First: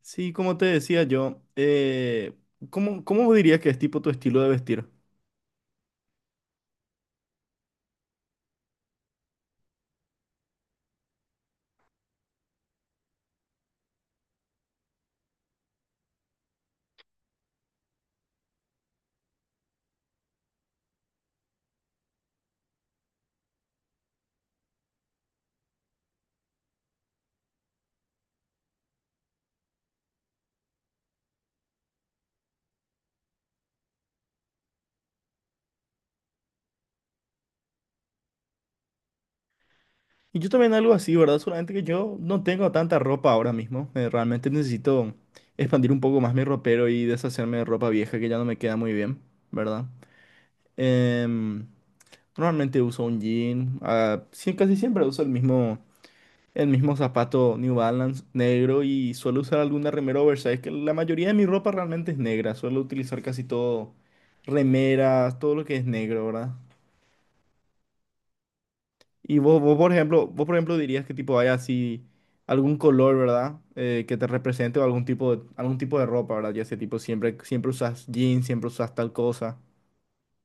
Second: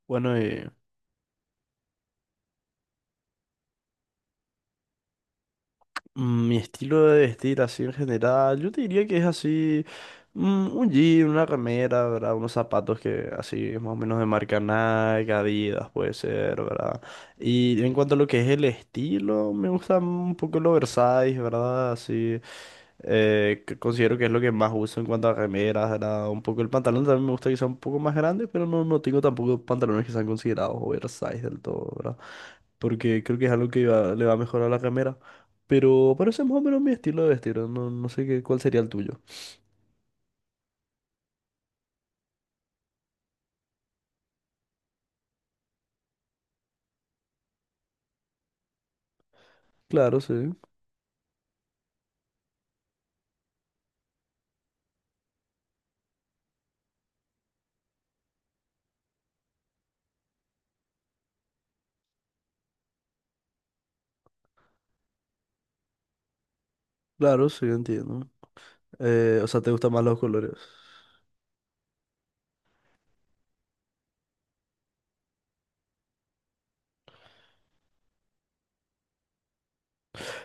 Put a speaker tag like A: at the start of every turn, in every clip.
A: Sí,
B: Bueno,
A: como te decía yo, ¿cómo, cómo dirías que es tipo tu estilo de vestir?
B: mi estilo de vestir así en general, yo te diría que es así, un jean, una remera, ¿verdad? Unos zapatos que así más o menos de marca Nike, Adidas puede ser, ¿verdad? Y en cuanto a lo que es el estilo, me gusta un poco el oversize, ¿verdad? Así, que considero que es lo que más uso en cuanto a remeras, ¿verdad? Un poco el pantalón también me gusta que sea un poco más grande, pero no, no tengo tampoco pantalones que sean considerados oversize del todo, ¿verdad? Porque creo que es algo le va a mejorar a la remera. Pero parece más o menos mi estilo de vestir, no, no sé qué, cuál sería el tuyo.
A: Y yo también algo así, ¿verdad? Solamente que yo no tengo tanta ropa ahora mismo. Realmente necesito expandir un poco más mi ropero y deshacerme de ropa vieja que ya no me queda muy bien, ¿verdad?
B: Claro, sí,
A: Em, Normalmente uso un jean. Ah, sí, casi siempre uso el mismo. El mismo zapato New Balance negro y suelo usar alguna remera oversize, que la mayoría de mi ropa realmente es negra. Suelo utilizar casi todo, remeras, todo lo que es negro, ¿verdad?
B: claro, sí, entiendo.
A: Y
B: O
A: vos,
B: sea, ¿te
A: vos,
B: gustan
A: por
B: más los
A: ejemplo, vos,
B: colores?
A: por ejemplo, dirías que tipo hay así algún color, ¿verdad? Que te represente o algún tipo de ropa, ¿verdad? Ya sea tipo siempre, siempre usas jeans, siempre usas tal cosa.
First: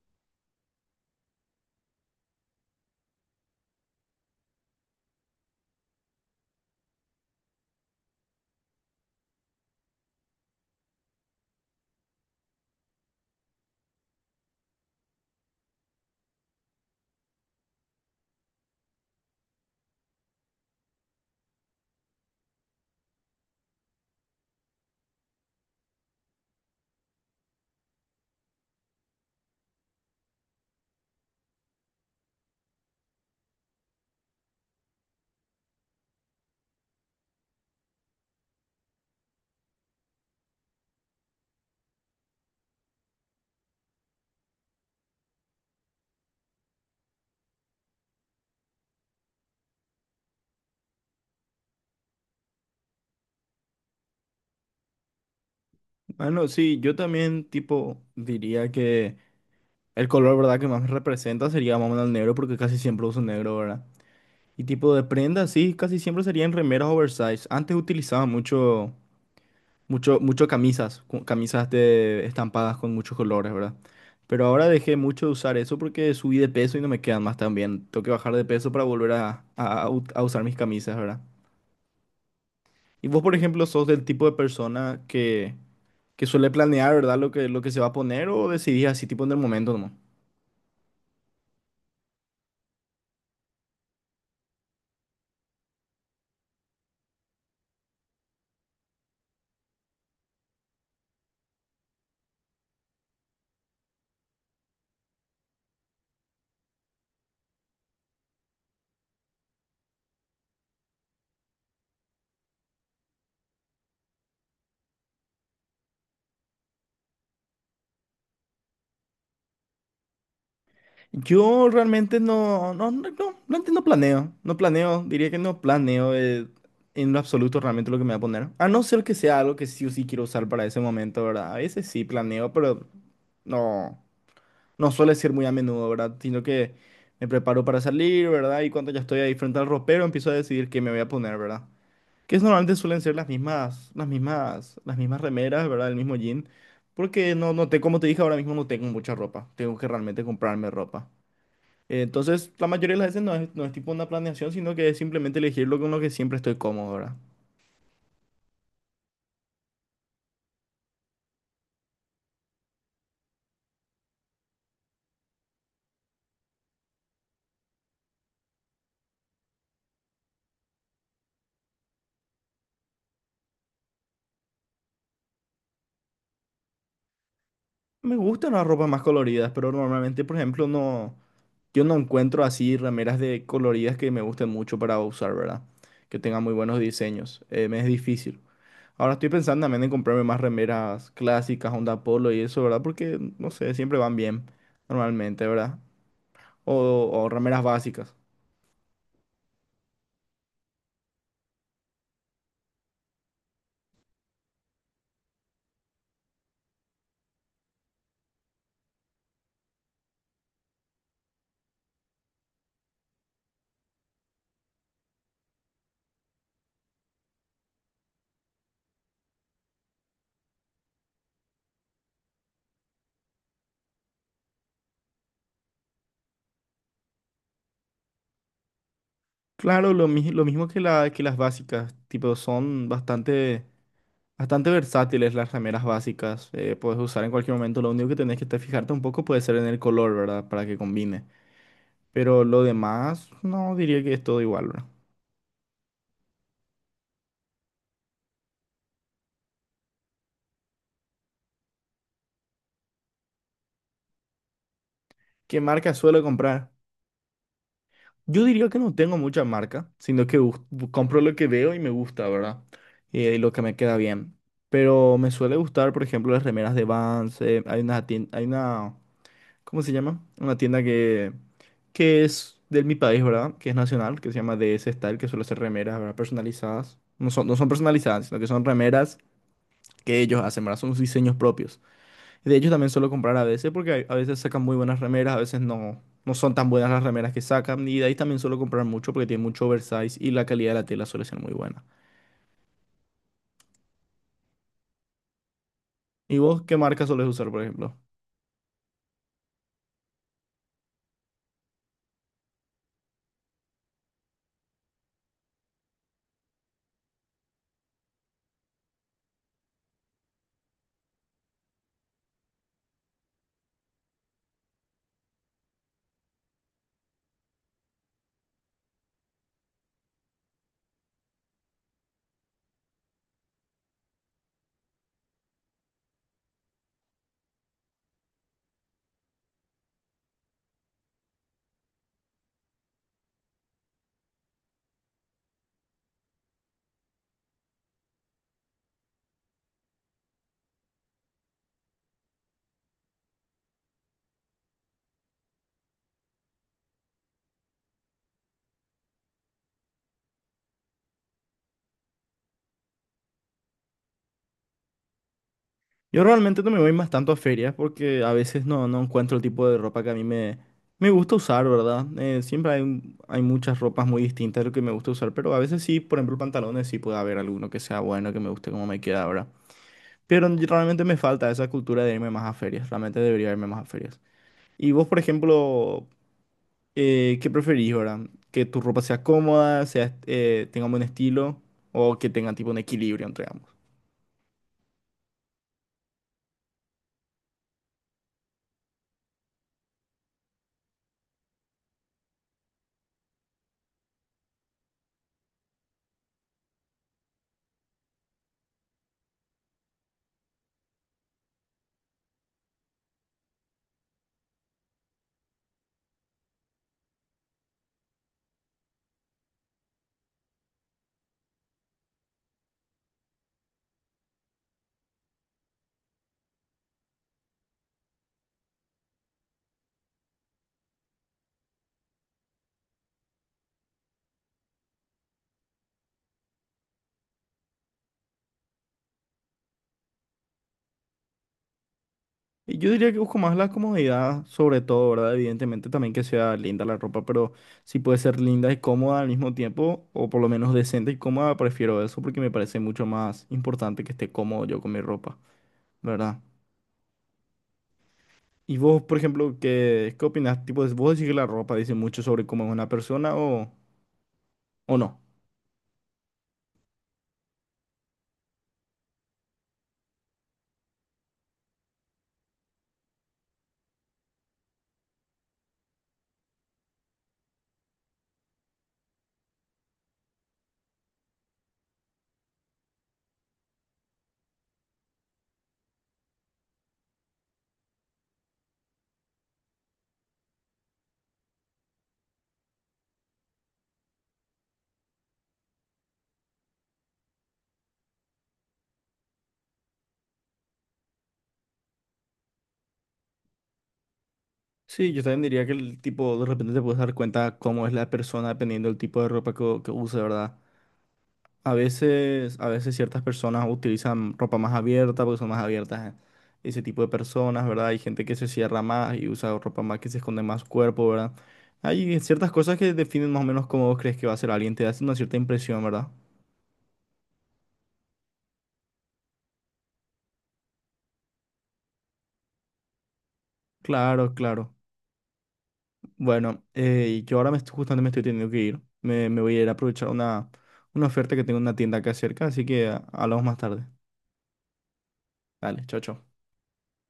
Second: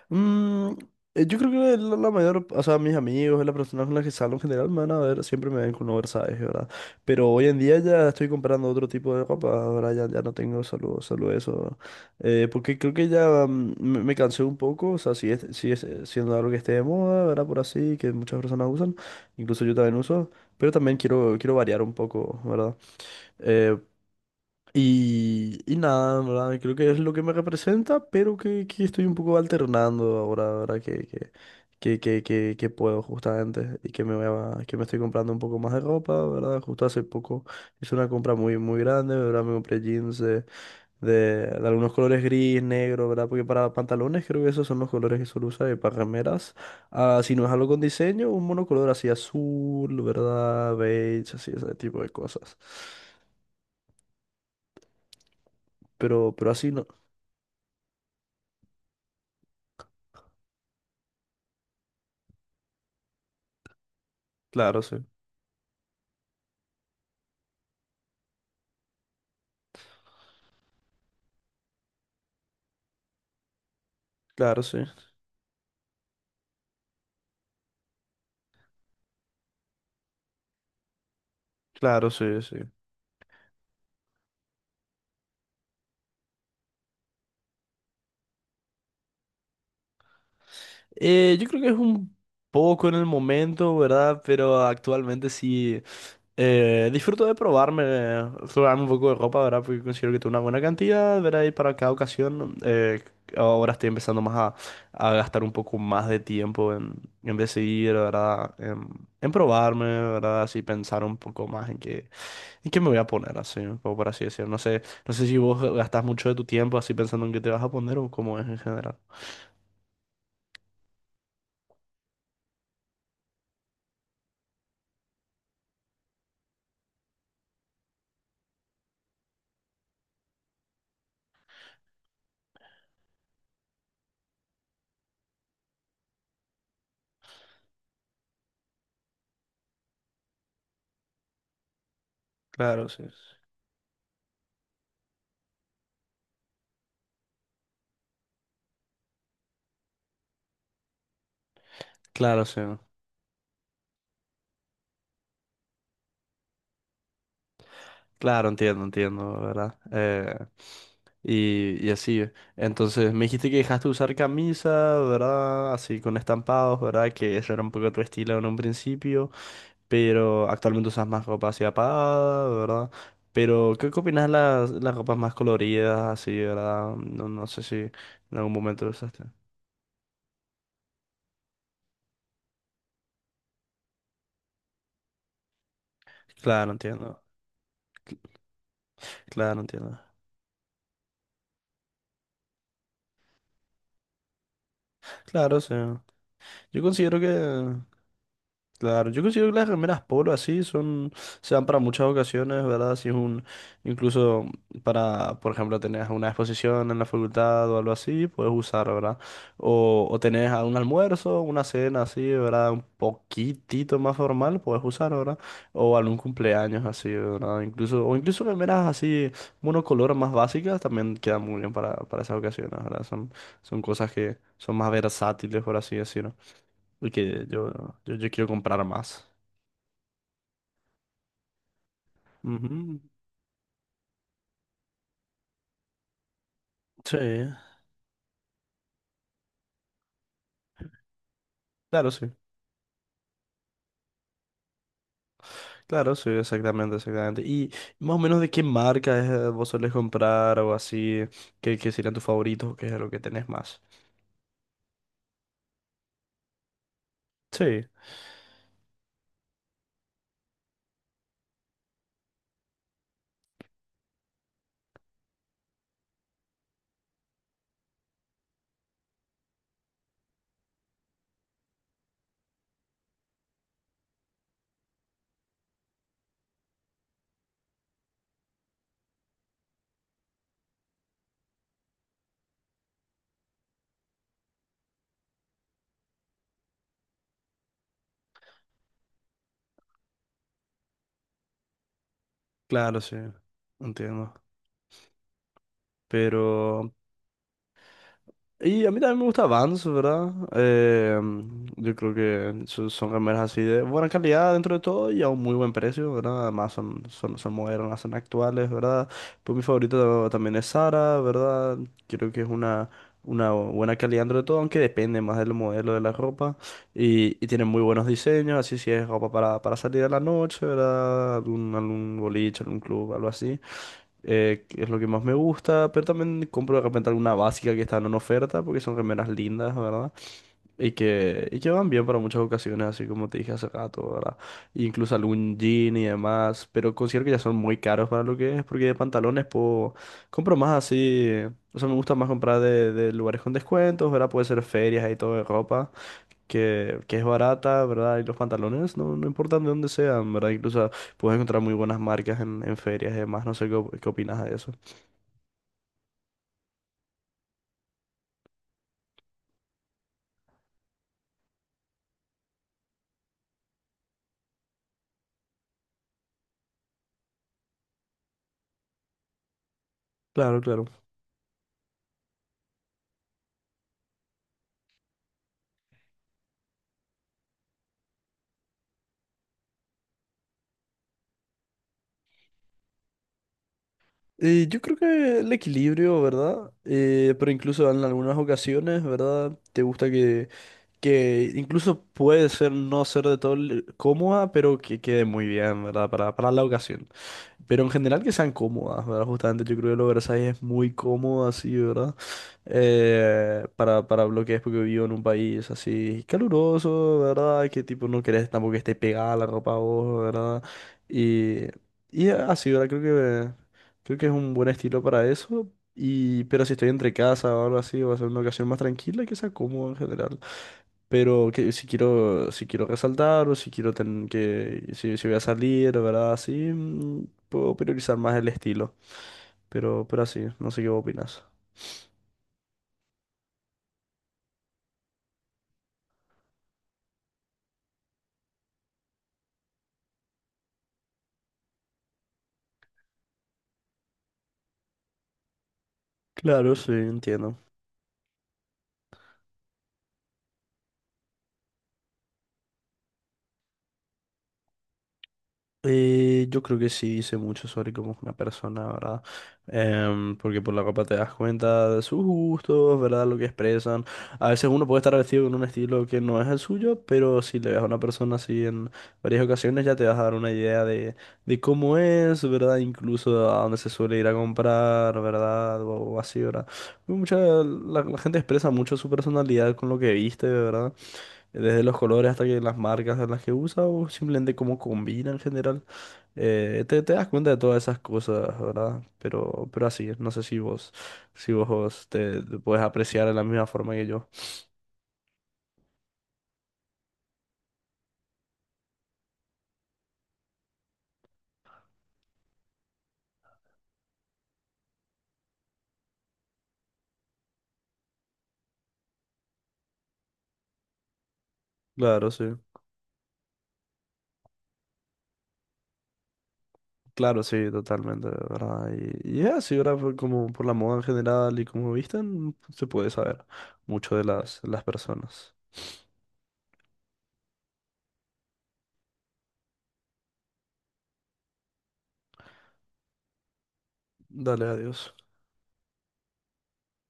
B: Mm, yo creo que la mayor, o sea, mis amigos, las personas con las que salgo en general me van a ver, siempre me ven con oversize, ¿verdad? Pero hoy en día ya estoy comprando otro tipo de ropa, ahora ya, ya no tengo solo eso. Porque creo que ya me cansé un poco, o sea, si es siendo algo que esté de moda, ¿verdad? Por así, que muchas personas usan, incluso yo también uso, pero también quiero, quiero variar un poco, ¿verdad? Eh, y nada, ¿verdad? Creo que es lo que me representa, pero que estoy un poco alternando ahora, ¿verdad? Que puedo justamente y que que me estoy comprando un poco más de ropa, ¿verdad? Justo hace poco hice una compra muy, muy grande, ¿verdad? Me compré jeans de algunos colores gris, negro, ¿verdad? Porque para pantalones creo que esos son los colores que suelo usar y para remeras, ah, si no es algo con diseño, un monocolor así azul, ¿verdad? Beige, así, ese tipo de cosas.
A: Bueno,
B: Pero así
A: sí,
B: no.
A: yo también tipo diría que el color, ¿verdad? Que más me representa sería más o menos el negro porque casi siempre uso negro, ¿verdad? Y
B: Claro,
A: tipo de
B: sí.
A: prendas, sí, casi siempre serían remeras oversize. Antes utilizaba mucho camisas, camisas de estampadas con muchos colores, ¿verdad? Pero
B: Claro,
A: ahora
B: sí.
A: dejé mucho de usar eso porque subí de peso y no me quedan más tan bien. Tengo que bajar de peso para volver a usar mis camisas, ¿verdad?
B: Claro, sí, sí.
A: Y vos, por ejemplo, sos del tipo de persona que suele planear, ¿verdad? Lo que se va a poner o decidís así tipo en el momento nomás.
B: Yo creo que es un poco en el momento, ¿verdad? Pero actualmente sí disfruto de probarme, probarme un poco de ropa, ¿verdad? Porque considero que tengo una buena cantidad, ¿verdad? Y para cada ocasión, ahora estoy empezando más a gastar un poco más de tiempo en decidir, ¿verdad? En probarme, ¿verdad? Así pensar un poco más en qué me voy a poner, así, un poco por así decirlo. No sé, no sé si vos gastas mucho de tu tiempo así pensando en qué te vas a poner o cómo es en general.
A: Yo realmente no, realmente no planeo, diría que no planeo en lo absoluto realmente lo que me voy a poner. A no ser que sea algo que sí o sí quiero usar para ese momento, ¿verdad? A veces sí planeo, pero no, no suele ser muy a menudo, ¿verdad? Sino que me preparo para salir, ¿verdad? Y cuando ya estoy ahí frente al ropero empiezo a decidir qué me voy a poner, ¿verdad? Normalmente
B: Claro,
A: suelen
B: sí.
A: ser las mismas remeras, ¿verdad? El mismo jean. Porque no, no te, como te dije ahora mismo, no tengo mucha ropa. Tengo que realmente comprarme ropa.
B: Claro,
A: Entonces,
B: sí.
A: la mayoría de las veces no es tipo una planeación, sino que es simplemente elegir lo con lo que siempre estoy cómodo, ¿verdad?
B: Claro, entiendo, entiendo, ¿verdad? Y así. Entonces, me dijiste que dejaste de usar camisa, ¿verdad? Así con estampados, ¿verdad? Que eso era un poco tu estilo en un principio, pero actualmente usas más ropa así apagada, ¿verdad? Pero, ¿qué, qué opinas de las ropas más coloridas, así, ¿verdad? No, no sé si
A: Me
B: en algún
A: gustan las
B: momento
A: ropas
B: lo
A: más
B: usaste.
A: coloridas, pero normalmente, por ejemplo, no, yo no encuentro así remeras de coloridas que me gusten mucho para usar, ¿verdad? Que tengan muy
B: Claro,
A: buenos
B: entiendo.
A: diseños. Me es difícil. Ahora estoy
B: Claro,
A: pensando también en
B: entiendo.
A: comprarme más remeras clásicas, onda polo y eso, ¿verdad? Porque, no sé, siempre van bien, normalmente,
B: Claro, sí.
A: ¿verdad?
B: Yo considero
A: O
B: que
A: remeras básicas.
B: claro, yo considero que las remeras polo así son, se dan para muchas ocasiones, ¿verdad? Si es un, incluso para, por ejemplo, tenés una exposición en la facultad o algo así, puedes usar, ¿verdad? O tenés a un almuerzo, una cena así, ¿verdad? Un poquitito más formal, puedes usar, ¿verdad? O algún cumpleaños así, ¿verdad? Incluso, o incluso remeras así, monocolor más básicas, también quedan muy bien para esas ocasiones, ¿verdad? Son, son cosas que son más versátiles, por así decirlo. Porque yo quiero comprar más.
A: Claro, lo mismo que las básicas, tipo, son
B: Ujú.
A: bastante. Bastante versátiles las remeras básicas, puedes
B: Sí,
A: usar en cualquier momento, lo único que tenés que te fijarte un poco puede ser en el color, ¿verdad? Para que combine.
B: claro, sí.
A: Pero lo demás, no diría que es todo igual, ¿verdad?
B: Claro, sí, exactamente, exactamente. ¿Y más o menos de qué marca es, vos solés comprar o así? ¿Qué, qué serían tus favoritos? ¿Qué es lo que tenés más?
A: ¿Qué marca suelo comprar?
B: Sí,
A: Yo diría que no tengo mucha marca, sino que compro lo que veo y me gusta, ¿verdad? Y lo que me queda bien. Pero me suele gustar, por ejemplo, las remeras de Vans, hay una, hay una, ¿cómo se llama? Una tienda que es de mi país, ¿verdad? Que es nacional, que se llama DS Style, que suele hacer remeras, ¿verdad? Personalizadas. No son personalizadas, sino que son remeras que ellos hacen, ¿verdad? Son sus diseños propios. Y de ellos también suelo comprar a veces porque hay- a veces sacan muy buenas remeras, a veces no, no son tan buenas las remeras que sacan. Y de ahí también suelo comprar mucho porque tiene mucho oversize y la calidad de la tela suele ser muy buena.
B: claro, sí. Entiendo.
A: ¿Y vos qué
B: Pero
A: marca sueles usar, por ejemplo?
B: y a mí también me gusta Vans, ¿verdad? Yo creo que son remeras así de buena calidad dentro de todo y a un muy buen precio, ¿verdad? Además son, son, son modernas, son actuales, ¿verdad? Pues mi favorito también es Zara, ¿verdad? Creo que es una buena calidad dentro de todo, aunque depende más del modelo de la ropa. Y tiene muy buenos diseños, así si es ropa para salir a la noche, ¿verdad? Algún, algún boliche, algún club, algo así que es lo que más me gusta, pero también compro de repente alguna básica que están en oferta, porque son remeras lindas, ¿verdad? Y que van bien para muchas ocasiones, así como te dije hace rato, ¿verdad? Incluso algún jean y demás, pero considero que ya son muy caros para lo que es, porque de pantalones puedo, compro más así, o sea, me gusta más comprar de lugares con descuentos, ¿verdad? Puede ser ferias y todo de ropa, que es barata, ¿verdad? Y los pantalones, no, no importan de dónde sean, ¿verdad? Incluso... puedes encontrar muy buenas marcas en ferias y demás. No sé qué, qué opinas de eso.
A: Yo realmente no me voy más tanto a ferias porque a veces no, no encuentro el tipo de ropa que a me gusta usar, ¿verdad? Siempre hay, hay muchas ropas muy distintas de lo que me gusta usar, pero a veces sí, por ejemplo, pantalones sí puede haber alguno que sea bueno, que me guste como me queda ahora. Pero
B: Claro, claro.
A: realmente me falta esa cultura de irme más a ferias, realmente debería irme más a ferias. Y vos, por ejemplo, ¿qué preferís, verdad? ¿Que tu ropa sea cómoda, sea, tenga un buen estilo o que tenga tipo un equilibrio entre ambos?
B: Yo creo que el equilibrio, ¿verdad? Pero incluso en algunas ocasiones, ¿verdad? Te gusta que incluso puede ser no ser de todo cómoda, pero que quede muy bien, ¿verdad? Para la ocasión. Pero en general que sean cómodas, ¿verdad? Justamente yo creo que el oversize es muy cómodo así, ¿verdad? Para bloques, porque vivo en un país así caluroso, ¿verdad? Que tipo no querés tampoco que esté pegada la ropa a vos, ¿verdad? Y, y así, ¿verdad? Creo que es un buen estilo para eso. Y, pero si estoy entre casa o algo así, va a ser una ocasión más tranquila y que sea cómodo en general. Pero que si quiero, si quiero resaltar o si quiero tener que, si, si voy a salir, ¿verdad? Así, puedo priorizar más el estilo. Pero así, no sé qué opinas.
A: Yo diría que busco más la comodidad, sobre todo, ¿verdad? Evidentemente también que sea linda la ropa, pero si puede ser linda y cómoda al mismo tiempo, o por lo menos decente y cómoda, prefiero eso porque me parece mucho más importante que esté cómodo yo con mi ropa, ¿verdad?
B: Claro, sí, entiendo.
A: Y vos, por ejemplo, ¿qué, qué opinás? Tipo, ¿vos decís que la ropa dice mucho sobre cómo es una persona o no?
B: Yo creo que sí dice mucho sobre cómo es una persona, ¿verdad? Porque por la ropa te das cuenta de sus gustos, ¿verdad? Lo que expresan. A veces uno puede estar vestido con un estilo que no es el suyo, pero si le ves a una persona así en varias ocasiones ya te vas a dar una idea de cómo es, ¿verdad? Incluso a dónde se suele ir a comprar, ¿verdad? O así, ¿verdad? Mucha, la gente expresa mucho su personalidad con lo que viste, ¿verdad? Desde los colores hasta que las marcas en las que usa o simplemente cómo combina en general. Te das cuenta de todas esas cosas, ¿verdad? Pero así, es, no sé si vos, si vos te puedes apreciar de la misma forma que yo.
A: Sí, yo también diría que el tipo, de repente te puedes dar cuenta cómo es la persona dependiendo del tipo de ropa que use, ¿verdad? A veces ciertas personas utilizan ropa más abierta porque son más abiertas, ese tipo de personas, ¿verdad? Hay gente que se cierra más y usa ropa más que se esconde más su cuerpo, ¿verdad? Hay
B: Claro,
A: ciertas
B: sí.
A: cosas que definen más o menos cómo vos crees que va a ser alguien, te da una cierta impresión, ¿verdad?
B: Claro, sí, totalmente, ¿verdad? Y es así, ¿verdad? Por- como por la moda en general y cómo visten, se puede saber mucho de
A: Claro, claro.
B: las personas.
A: Bueno, yo ahora me estoy, justamente me estoy teniendo que ir. Me voy a ir a aprovechar una oferta que tengo en una tienda acá cerca, así que ah, hablamos más tarde.
B: Dale, adiós.
A: Dale, chao, chao.